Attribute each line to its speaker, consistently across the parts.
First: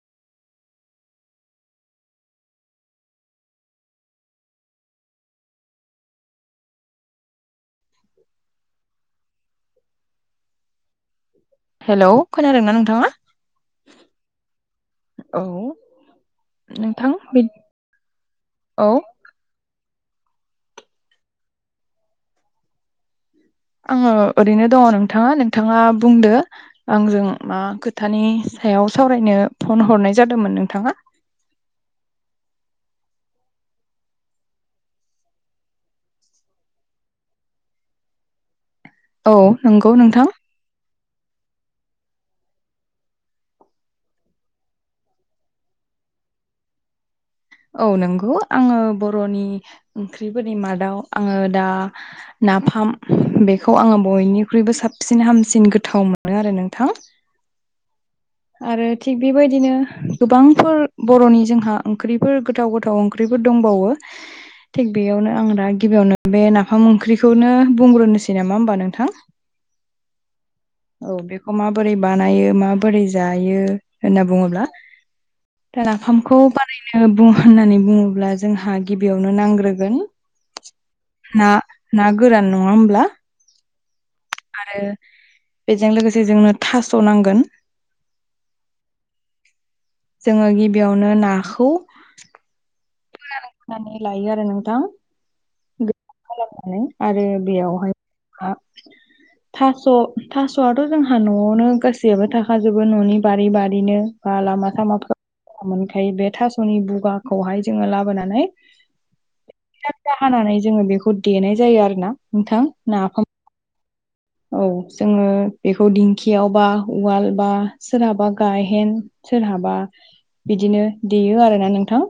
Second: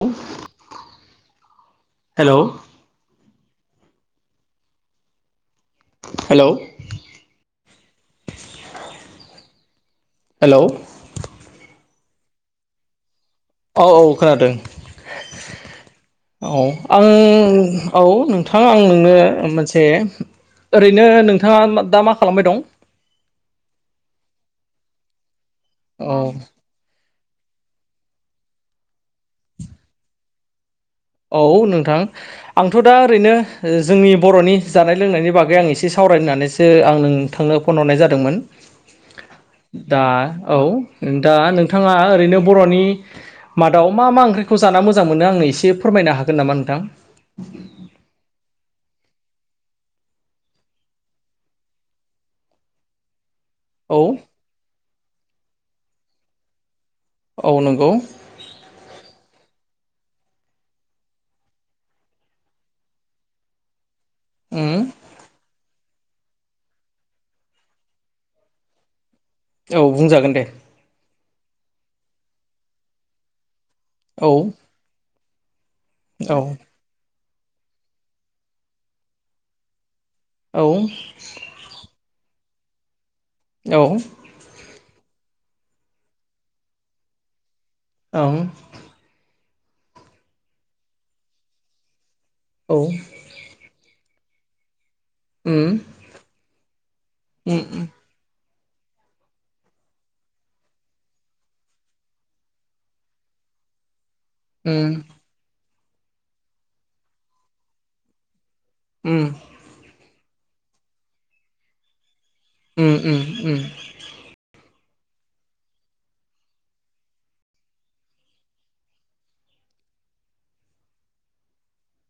Speaker 1: [unintelligible] Hello hello hello
Speaker 2: hello खोनादोंना नोंथाङा?
Speaker 1: अ औ खोनादों
Speaker 2: औ
Speaker 1: औ
Speaker 2: नोंथां बि
Speaker 1: आं औ नोंथां आं
Speaker 2: औ
Speaker 1: नोंनो मोनसे ए ओरैनो नोंथाङा मा दा मा खालामबाय दं?
Speaker 2: आङो ओरैनो दङ' नोंथाङा-नोंथाङा
Speaker 1: औ
Speaker 2: बुंदो आंजों मा खोथानि सायाव सावरायनो फन हरनाय जादोमोन नोंथाङा?
Speaker 1: औ नोंथां आंथ' दा ओरैनो ओ जोंनि बर'नि जानाय लोंनायनि बागै आं एसे सावरायनानैसो आं नोंथांनो फन हरनाय जादोंमोन।
Speaker 2: औ नंगौ
Speaker 1: दा
Speaker 2: नोंथां।
Speaker 1: औ दा नोंथाङा ओरैनो बर'नि मादाव मा - मा ओंख्रिखौ जाना मोजां मोनो आंनो एसे फोरमायनो हागोन नामा नोंथां
Speaker 2: औ नोंगौ आङो बर'नि ओंख्रिफोरनि मादाव आङो दा नाफाम बेखौ
Speaker 1: नोंथां
Speaker 2: आङो बयनिख्रुइबो साबसिन हामसिन गोथाव मोनो आरो नोंथां।
Speaker 1: औ नंगौ
Speaker 2: आरो थिग बेबायदिनो गोबांफोर बर'नि जोंहा ओंख्रिफोर गोथाव-गोथाव ओंख्रिफोर दंबावो।
Speaker 1: उम
Speaker 2: थिग बेयावनो आं दा गिबियावनो बे नाफाम ओंख्रिखौनो बुंग्रोनोसै नामा होमबा नोंथां
Speaker 1: औ बुंजागोन दे
Speaker 2: औ बेखौ माबोरै बानायो माबोरै जायो होनना
Speaker 1: औ
Speaker 2: बुङोब्ला नाफामखौ
Speaker 1: औ
Speaker 2: बानायनो बुं होननानै बुङोब्ला जोंहा गिबियावनो नांग्रोगोन
Speaker 1: औ
Speaker 2: ना-ना गोरान नङा होमब्ला?
Speaker 1: औ
Speaker 2: आरो बेजों लोगोसे जोंनो थास' नांगोन।
Speaker 1: औ
Speaker 2: जोङो गिबियावनो नाखौ
Speaker 1: औ
Speaker 2: फोरानग्रोनानै लायो आरो नोंथां।
Speaker 1: उम
Speaker 2: गोरान खालामनानै आरो
Speaker 1: उम
Speaker 2: बेयावहाय हा
Speaker 1: [unintelligible]
Speaker 2: थास' थास'आथ' जोंहा न'आवनो गासैयाबो थाखाजोबो न'नि बारि बारिनो। बा
Speaker 1: उम
Speaker 2: लामा
Speaker 1: उम
Speaker 2: सामा फोराव मोनखायो बे थास'नि बुगाखौहाय जोङो लाबोनानै।
Speaker 1: उम
Speaker 2: फिसा-फिसा हानानै जोङो बेखौ देनाय जायो आरो ना नोंथां
Speaker 1: उम उम
Speaker 2: नाफाम
Speaker 1: उम
Speaker 2: औ जोङो बेखौ दिंखियाव बा उवाल बा सोरहाबा गायहेन सोरहाबा बिदिनो देयो आरोना नोंथां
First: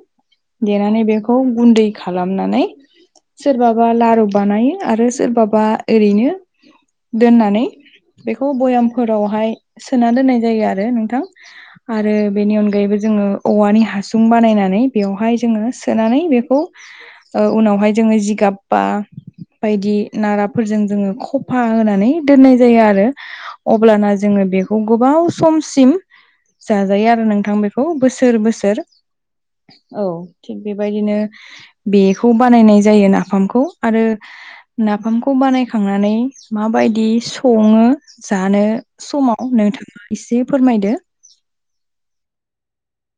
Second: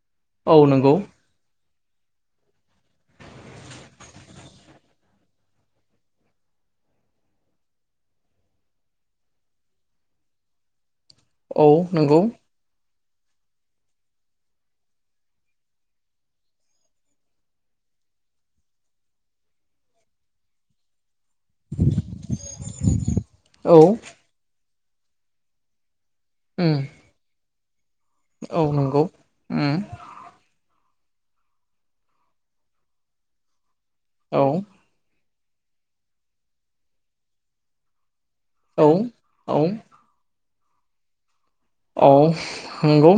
Speaker 1: औ नंगौ
Speaker 2: देनानै बे खौ गुन्दै खालामनानै सोरबाबा लारु बानायो आरो सोरबाबा ओरैनो दोननानै बेखौ भयामफोरावहाय सोना दोननाय जायो आरो नोंथां।
Speaker 1: औ
Speaker 2: आरो
Speaker 1: नंगौ
Speaker 2: बेनि अनगायैबो जोङो औवानि हासुं बानायनानै बेवहाय जोङो सोनानै बेखौ ओ उनावहाय जोङो जिगाब बा बायदि नाराफोरजों जोङो खफा होनानै दोननाय जायो आरो
Speaker 1: औ
Speaker 2: अब्लाना जोङो बेखौ गोबाव सम सिम
Speaker 1: उम
Speaker 2: जाजायो आरो नोंथां बेखौ बोसोर
Speaker 1: औ
Speaker 2: बोसोर।
Speaker 1: नंगौ उम
Speaker 2: औ थिग बेबायदिनो बेखौ बानायनाय जायो नाफामखौ आरो
Speaker 1: औ
Speaker 2: नाफामखौ बानायखांनानै माबायदि सङो? जानो
Speaker 1: औ
Speaker 2: समाव
Speaker 1: औ
Speaker 2: नोंथाङा एसे फोरमायदो।
Speaker 1: औ नंगौ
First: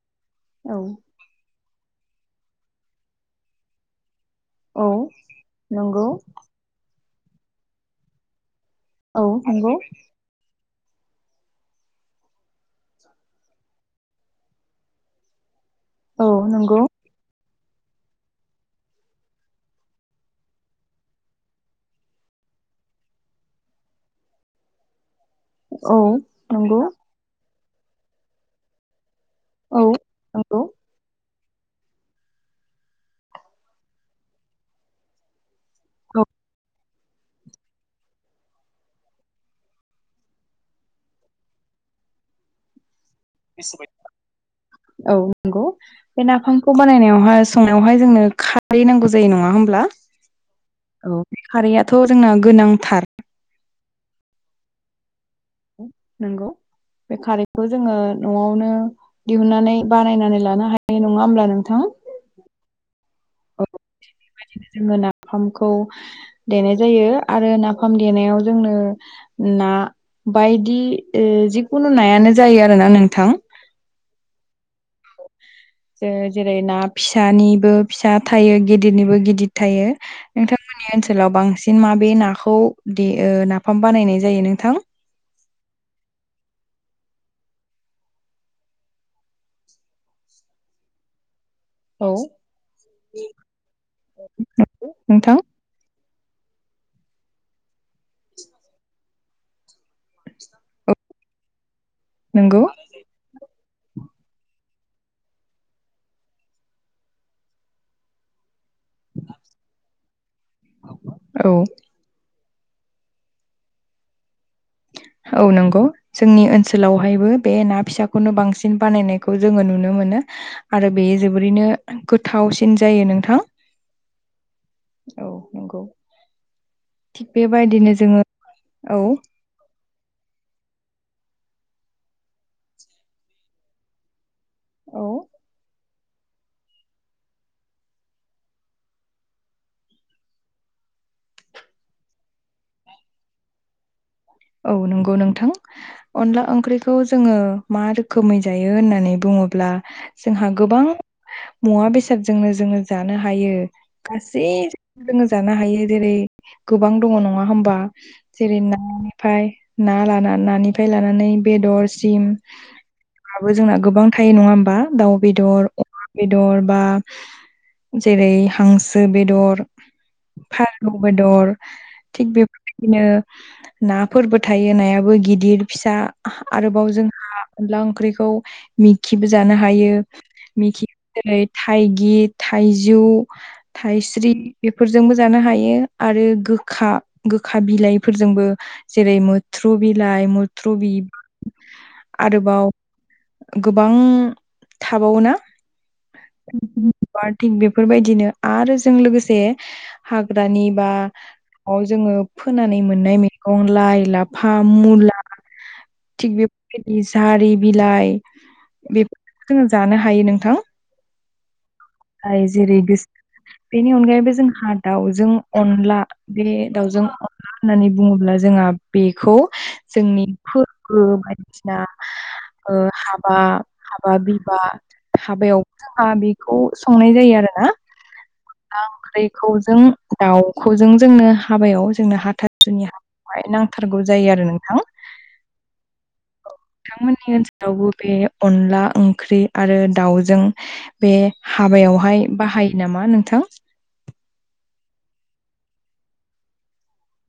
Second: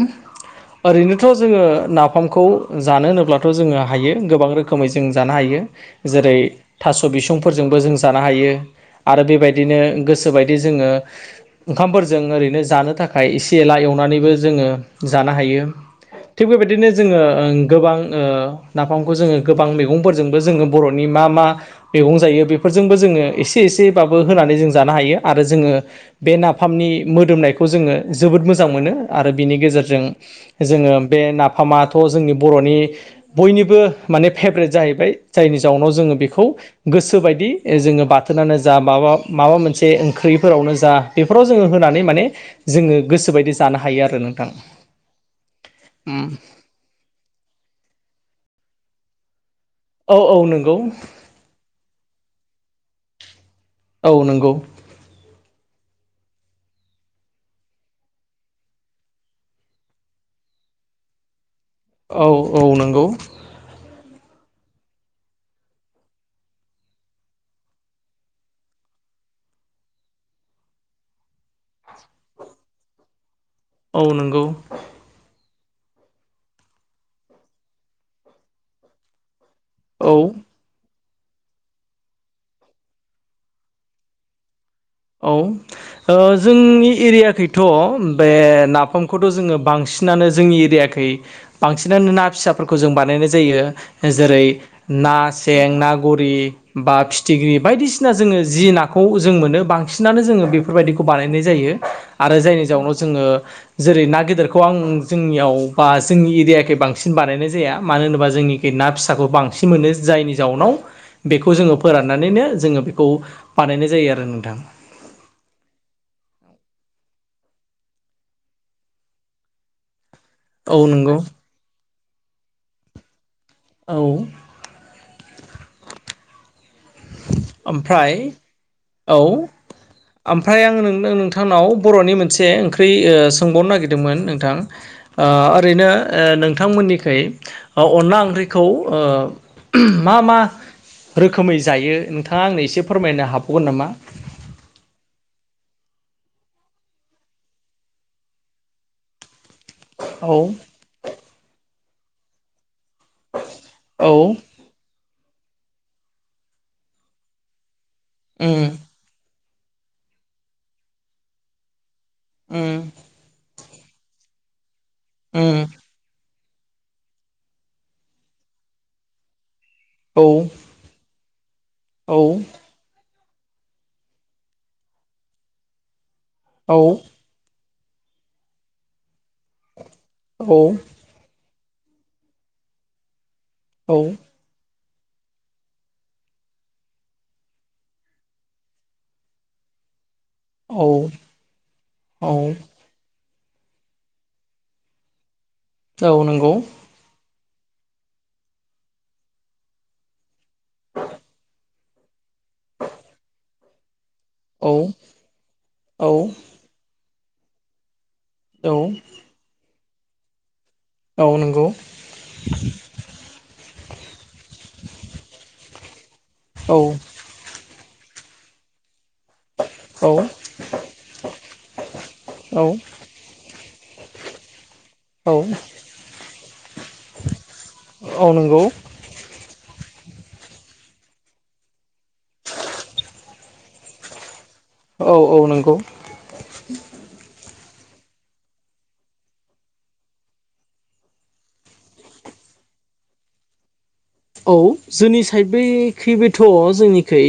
Speaker 2: औ
Speaker 1: ओरैनो थ' जोङो नाफामखौ जानो होनोब्लाथ' जोङो हायो गोबां रोखो
Speaker 2: औ
Speaker 1: खोमै जों जानो हायो
Speaker 2: नंगौ
Speaker 1: जेरै थास' बिसंफोरजोंबो जों जानो हायो।
Speaker 2: औ
Speaker 1: आरो
Speaker 2: नंगौ
Speaker 1: बेबायदिनो गोसोबायदि जोङो ओंखामफोरजों ओरैनो जानो थाख इसे एला एवनानैबो जोङो जानो हायो
Speaker 2: औ
Speaker 1: थिग
Speaker 2: नंगौ
Speaker 1: बेबायदिनो। जोङो ओं गोबां ओ नाफामखौ जोङो गोबां मैगंफोरजोंबो जोङो बर'नि मा मा मैगं जायो बेफोरजोंबो जोङो एसे एसेबाबो होनानै जों जानो हायो। आरो जोङो
Speaker 2: औ
Speaker 1: बे
Speaker 2: नंगौ
Speaker 1: नाफामनि मोदोमनायखौ जोङो जोबोद मोजां मोनो। आरो बिनि
Speaker 2: औ
Speaker 1: गेजेरजों
Speaker 2: नंगौ
Speaker 1: जोङो बे ना फामाथ' जोंनि बर'नि बयनिबो माने फेभ्रेट जाहैबाय। जायनि जाउनाव जोङो बेखौ गोसो बायदि जोङो ओ-बाथोनानो जा माबा माबा मोनसे ओंख्रिफोरावनो जा बेफोराव जोङो होनानै माने। जोङो गोसोबायदि जानो हायो आरो नोंथां ओम।
Speaker 2: बेखौ बानायनायावहाय संनायावहाय जोंनो खारै नांगौ जायो नङा होमब्ला?
Speaker 1: औ औ नंगौ।
Speaker 2: खारैआथ' जोंना गोनांथार
Speaker 1: औ नंगौ
Speaker 2: नोंगौ बे खारैखौ जोङो न'आवनो। दिहुनन्नानै बानायनानै लानो हानाय नङा होमब्ला नोंथां।
Speaker 1: औ औ नंगौ।
Speaker 2: बेदिनो जोङो नाफामखौ देनाय जायो आरो नाफाम देनायाव जोंनो। ना बायदि ओ-जिखुनु नायानो जायो आरोना नोंथां।
Speaker 1: औ नोंगौ
Speaker 2: ज-जेरै ना फिसानिबो फिसा थायो गिदिरनिबो गिदिर थायो
Speaker 1: औ
Speaker 2: नोंथां। मोननि ओनसोलाव बांसिन माबे नाखौ दे ओ-नाफाम बानायनाय जायो नोंथां?
Speaker 1: औ जोंनि एरियाखैथ' बे नाफामखौथ' जोङो बांसिनानो जोंनि एरियख बै बांसिनानो
Speaker 2: औ
Speaker 1: ना फिसाफोरखौ जों बानायनाय जायो जेरै ना
Speaker 2: नोंथां
Speaker 1: सें ना गरि बा फिथिग्रि बायदिसिना जोङो जि नाखौ जों मोनो बां सिनानो जोङो बेफोरबायदिखौ बानायनाय जायो आरो जायनि
Speaker 2: नंगौ
Speaker 1: जाउनाव जोङो जेरै ना गेदेरखौ आं जोंनियाव बा जोंनि एरियाखै बांसिन बानायनाय जाया मानो होनोबा जोंनि ना फिसाखौ बांसिन मोनो जायनि जाउनाव बेखौ
Speaker 2: औ
Speaker 1: जोङो फोरान नानैनो जोङो बेखौ बानायनाय जायो आरो नोंथां।
Speaker 2: औ नंगौ जोंनि ओनसोलावहायबो बे ना फिसाखौनो बांसिन बानायनायखौ जोङो नुनो मोनो
Speaker 1: औ
Speaker 2: आरो बे
Speaker 1: नंगौ
Speaker 2: जोबोरैनो गोथावसिन जायो नोंथां
Speaker 1: औ
Speaker 2: औ नंगौ थिग बेबायदिनो
Speaker 1: ओमफ्राय
Speaker 2: जोङो औ
Speaker 1: ओमफ्राय आं नोंथांनाव बर'नि मोनसे ओंख्रि सोंबावनो नागिरदोंमोन नोंथां
Speaker 2: औ
Speaker 1: ओ ओरैनो ओ नोंथांमोननिखै अनला ओंख्रिखौ मा मा रोखोमै जायो नोंथाङा आंनो एसे फोरमायनो हाबावगोन नामा?
Speaker 2: औ नंगौ नोंथां अनला ओंख्रिखौ जोङो मा रोखोमै जायो होननानै बुङो
Speaker 1: औ
Speaker 2: जोंहा गोबां मुवा बेसादजोंनो जोङो जानो हायो
Speaker 1: औ
Speaker 2: गासै जोङो जानो हायो जेरै गोबां दङ नङा होमबा जेरै
Speaker 1: उम
Speaker 2: ना ओमफाय ना ला नानिफ्राय लानानै बेदर सिम
Speaker 1: उम
Speaker 2: जोंना गोबां थायो नङा होमबा दाउ
Speaker 1: उम
Speaker 2: बेदर बेदर बा जेरै हांसो बेदर
Speaker 1: औ
Speaker 2: फारौ बेदर
Speaker 1: औ
Speaker 2: थिग बेफोरबायदिनो नाफोरबो थायो नायाबो गिदिर फिसा
Speaker 1: औ
Speaker 2: आरोबाव जोंहा अनला ओंख्रिखौ मिखिबो जानो हायो मिखि जेरै थाइगि थाइजौ
Speaker 1: औ
Speaker 2: थाइस्रि बेफोरजोंबो जानो हायो आरो गोखा गोखा बिलाइफोरजोंबो जेरै मुथ्रु बिलाइ मुथ्रु
Speaker 1: औ
Speaker 2: बिबार
Speaker 1: औ
Speaker 2: आरोबाव गोबां थाबावो ना
Speaker 1: औ नंगौ
Speaker 2: बा थिग बेफोरबायदिनो आरो जों लोगोसे हाग्रानि बा जोङो फोनानै मोननाय मैगं लाइ लाफा
Speaker 1: औ
Speaker 2: मुला
Speaker 1: औ
Speaker 2: थिग बेफोरबायदि जारि बिलाइ
Speaker 1: औ
Speaker 2: बेफोर जोङो जानो हायो नोंथां
Speaker 1: औ नंगौ
Speaker 2: जाय जेरै गोसो बेनि अनगायैबो जोंहा दाउजों अनला बे
Speaker 1: औ
Speaker 2: दाउजों मा होननानै बुङोब्ला जोंहा बेखौ
Speaker 1: औ
Speaker 2: जोंनि फोरबो बायदिसिना ओ
Speaker 1: औ
Speaker 2: हाबा हाबा बिबा
Speaker 1: औ
Speaker 2: हाबायावबो जोंहा बेखौ संनाय जायो आरोना
Speaker 1: औ नंगौ
Speaker 2: अनला ओंख्रिखौ जों दाउखौ जों जोंनो हाबायाव जोंनो हाथासुनि हा बेहाय नांथारगौ जायो आरो नोंथां
Speaker 1: औ औ नंगौ
Speaker 2: नोंथांमोननि ओनसोलावबो बे अनला ओंख्रि आरो दाउजों बे हाबायावहाय बाहायो नामा नोंथां?
Speaker 1: औ जोंनि साइड बैखैबोथ' जोंनिखै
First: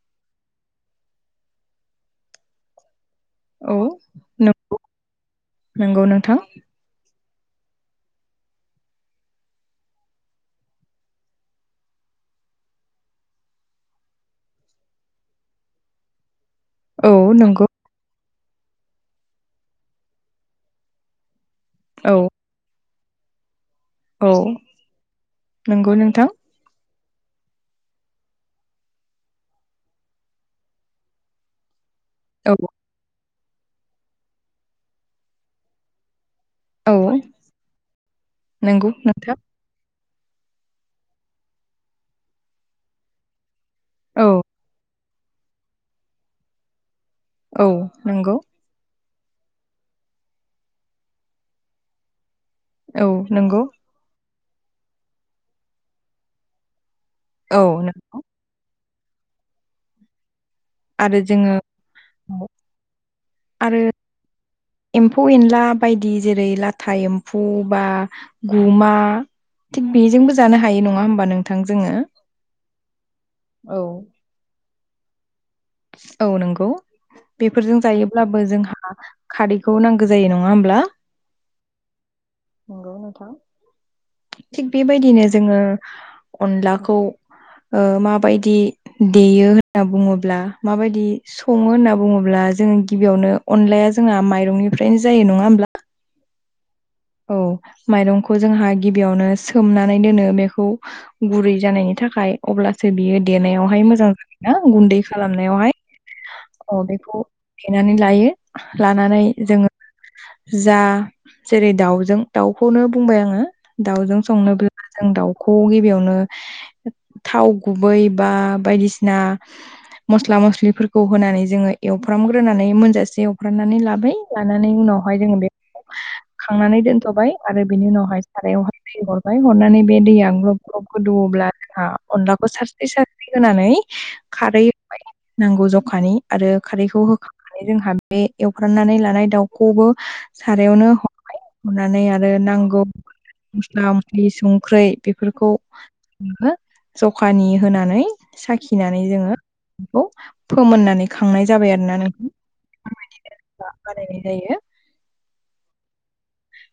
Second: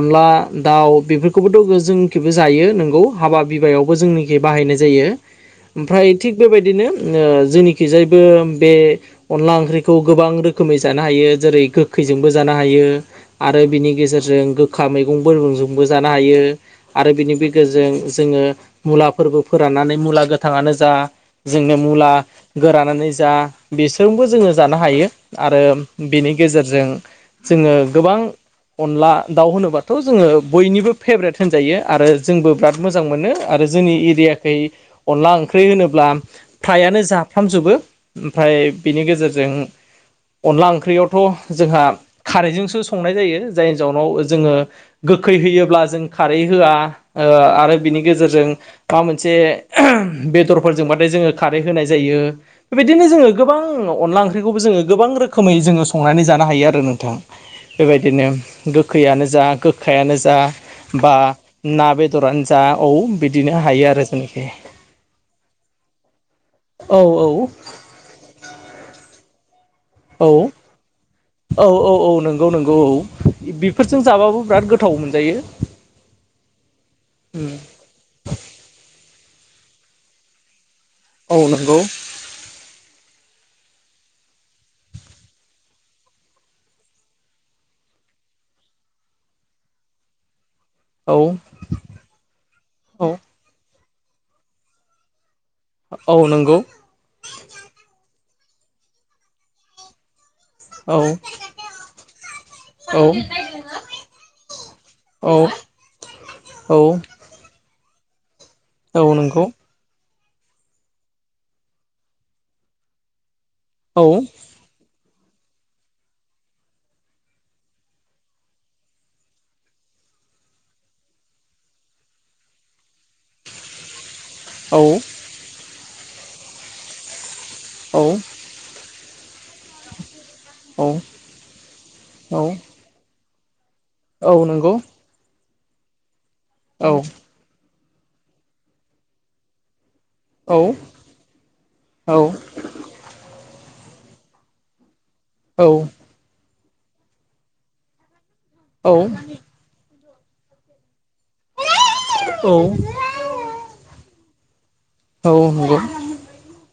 Speaker 1: अनला दाउ बेफोरखौबोथ' जोंखैबो जायो नोंगौ हाबा
Speaker 2: औ
Speaker 1: बिबायावबो जोंनिखि
Speaker 2: नं
Speaker 1: बाहायनाय जायो
Speaker 2: नंगौ
Speaker 1: ओमफ्राय थिग
Speaker 2: नोंथां
Speaker 1: बेबायदिनो जोंनिखिजायबो बे अनला ओंख्रिखौ गोबां रोखोमै जा ना हायो जेरै गोखैजोंबो जानो हायो। आरो बिनि गेजेरजों गोखा मैगंफोरबो जानो हायो। आरो
Speaker 2: औ
Speaker 1: बिनि
Speaker 2: नंगौ
Speaker 1: गेजेरजों जोंङो मुलाफोरबो फोराननानै मुला गोथाङानो जा जोंनो मुला
Speaker 2: औ
Speaker 1: गोरानानै जा बिसोरजोंबो
Speaker 2: औ
Speaker 1: जोंङो जानो हायो आरो
Speaker 2: नंगौ नोंथां
Speaker 1: बेनि गेजेरजों जोंङो गोबां अनला दाउ होनोब्लााथ' जोंङो बयनिबो फेब्रेट होनजायो आरो जोंबो
Speaker 2: औ
Speaker 1: बिराद मोजां मोनो। आरो जोंनि एरियाखै अनला ओंख्रि होनोब्ला
Speaker 2: औ
Speaker 1: फ्रायानो जाफ्रामजोबो ओमफ्राय
Speaker 2: नंगौ
Speaker 1: बिनि
Speaker 2: नोंथां
Speaker 1: गेजेरजों अनला ओंख्रियावथ' जोंहा खारैजोंसो संनाय जायो जायनि जाउनाव
Speaker 2: औ
Speaker 1: जोंङो गोखै होयोब्ला जों खारै होआ
Speaker 2: औ
Speaker 1: आरो बिनि
Speaker 2: नंगौ
Speaker 1: गेजेरजों माबा मोनसे बेदरफोरजोंबाथाय जोंङो खारै होनाय जायो। बेबायदिनो
Speaker 2: औ
Speaker 1: जोंङो गोबां
Speaker 2: नंगौ
Speaker 1: अनला ओंख्रिखौबो जोंङो गोबां रोखोमै जोंङो संनानै जानो हायो आरो नोंथां।
Speaker 2: औ नंगौ
Speaker 1: बेबायदिनो गोखैयानो जा गोखायानो जा बा
Speaker 2: आरो जोङो
Speaker 1: ना बेदरानो जा औ बिदिनो हायो आरो ज
Speaker 2: एम्फौ एनला बायदि जेरै लाथा
Speaker 1: औ औ
Speaker 2: एम्फौ बा गुमा जोंबो
Speaker 1: औ
Speaker 2: जानो हायो नङा होमबा नोंथां
Speaker 1: औ औ
Speaker 2: जोङो
Speaker 1: औ नंगौ नंगौ औ
Speaker 2: औ
Speaker 1: बेफोरजों जाबाबो बिराद गोथाव मोनजायो।
Speaker 2: औ नंगौ
Speaker 1: उम
Speaker 2: बेफोरजों जायो अब्लाबो जोंहा खारैखौ नांगौ जायो नङा होमब्ला
Speaker 1: औ नंगौ
Speaker 2: नंगौ नोंथां थिग बेबायदिनो जोंङो अनलाखौ माबायदि देयो होनना बुङोब्ला माबायदि
Speaker 1: औ
Speaker 2: संङो होनना बुङोब्ला जोंङो
Speaker 1: औ
Speaker 2: गिबियावनो अनलाया जोंना माइरंनिफ्रायनो जायो नङा होमब्ला
Speaker 1: औ नंगौ
Speaker 2: औ माइरंखौ जोंहा गिबियावनो सोमनानै दोनो बे खौ
Speaker 1: औ
Speaker 2: गुरै जानायनि थाखाय अब्लासो
Speaker 1: औ
Speaker 2: बियो देनायावहाय मोजां ज ना गुन्दै
Speaker 1: औ
Speaker 2: खालामनायावहाय अ बेखौ देनानै लायो।
Speaker 1: औ
Speaker 2: लानानै
Speaker 1: नंगौ
Speaker 2: जोंङो जा जेरै दाउजों दाउखौनो बुंबाय आंङो
Speaker 1: औ
Speaker 2: दाउजों संनो जों दाउखौ गिबियावनो थाव गुबै बा बायदिसिना मस्ला मस्लि फोर खौ होनानै जोंङो एवफ्रामग्रोनानै मोनजासे एवफ्रामनानै लाबाय लानानै उनावहाय जोंङो बे खांनानै दोनथ'बाय आरो बिनि उनावहाय सारायावहाय दै हरबाय हरनानै बे दैया ग्लब ग्लब
Speaker 1: औ औ
Speaker 2: गोदौओब्ला जोंहा अनलाखौ सार स्रि होनानै
Speaker 1: औ
Speaker 2: खारै
Speaker 1: नंगौ
Speaker 2: होबाय नांगौ जखानि आरो
Speaker 1: औ
Speaker 2: खारैखौ होखां आरो जोंहा बे एवफ्रामनानै लानाय दाउखौबो
Speaker 1: औ
Speaker 2: सारायावनो हरबाय हनानै
Speaker 1: औ
Speaker 2: आरो नांगौ मस्ला मस्लि संख्रै बेफोरखौ
Speaker 1: औ
Speaker 2: ओ जखानि होनानै साखिनानै जोंङो बेखौ फोमोननानै खांनाय जाबाय आरोना नों
Speaker 1: औ
Speaker 2: बानायनाय जायो
Speaker 1: औ नंगौ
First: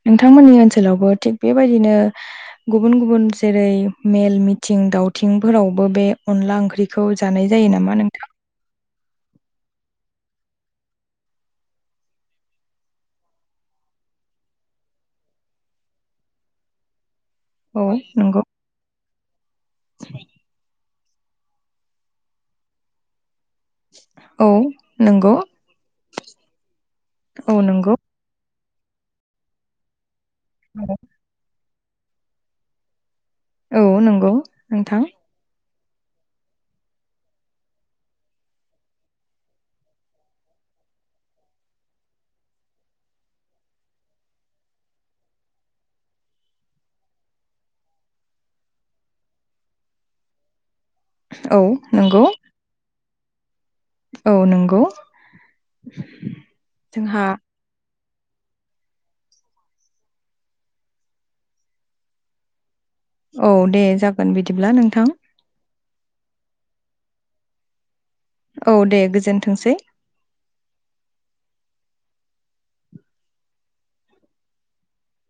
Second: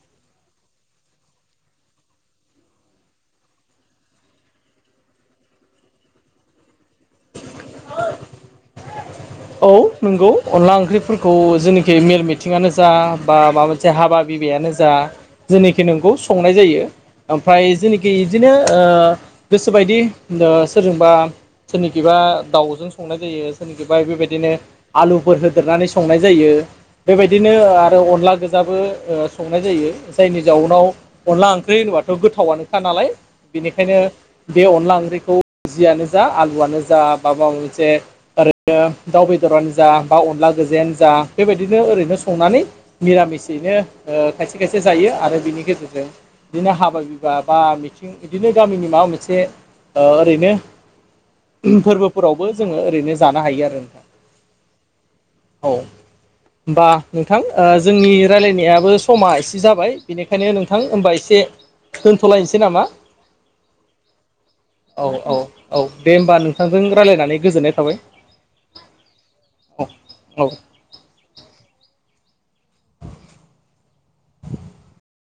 Speaker 2: नोंथांमोननि ओनसोलावबो थिग बेबायदिनो गुबुन गुबुन जेरै मेल मिथिं दावथिंफोरावबो बे अनला ओंख्रि खौ जानाय जायो नामा नोंथां?
Speaker 1: औ नंगौ अनला ओंख्रिफोरखौ जेनाखि मेल मिथिंगानो जा बा माबा जे हाबा बिबैयानो जा जोंनिखै नोंगौ संनाय जायो। ओमफ्राय
Speaker 2: औ
Speaker 1: जोंनिखि
Speaker 2: नंगौ
Speaker 1: बिदिनो गोस बायदि सोरजोंबा सोरनिखिबा दाउजों संनाय जायो सोरनिखिबा
Speaker 2: औ
Speaker 1: बिदिनो
Speaker 2: नंगौ
Speaker 1: आलुफोर होदेरनानै संनाय जायो बेबायदिनो
Speaker 2: औ नंगौ
Speaker 1: आरो अनलाजों जाबो ओ संनाय जायो जायनि जाउनाव अनला ओंख्रि होनोबाथ' गोथावनोखा नालाय।
Speaker 2: औ
Speaker 1: बेनिखायनो
Speaker 2: नंगौ
Speaker 1: बे अनला
Speaker 2: नोंथां
Speaker 1: ओंख्रिखौ जियानो जा आलुआनो जा माबा मोनसे ओरैनो दाउ बेदरानो जा बा अनला गोजायानो जा बेबायदिनो ओरैनो संनानै निरामिसयैनो खायसे खायसे जायो आरो बिनि गेजेरजों बिदिनो हाबा बिबा बा मिथिं बिदिनो गामिनि माबा मोनसे ओरैनो
Speaker 2: औ नंगौ
Speaker 1: फोरबोफोरावबो जोङो ओरैनो जानो हायो आरो नोंथां।
Speaker 2: औ नंगौ।
Speaker 1: औ होनबा
Speaker 2: जोंहा
Speaker 1: नोंथां जोंनि रायलायनायाबो समा एसे जाबाय बेनिखायनो नोंथां होमबा एसे दोनथ'लायनोसै नामा?
Speaker 2: औ दे जागोन बिदिब्ला
Speaker 1: औ
Speaker 2: नोंथां।
Speaker 1: औ औ दे होमबा नोंथांजों रायज्लायनानै गोजोननाय थाबाय।
Speaker 2: औ दे गोजोनथोंसै।
Speaker 1: औ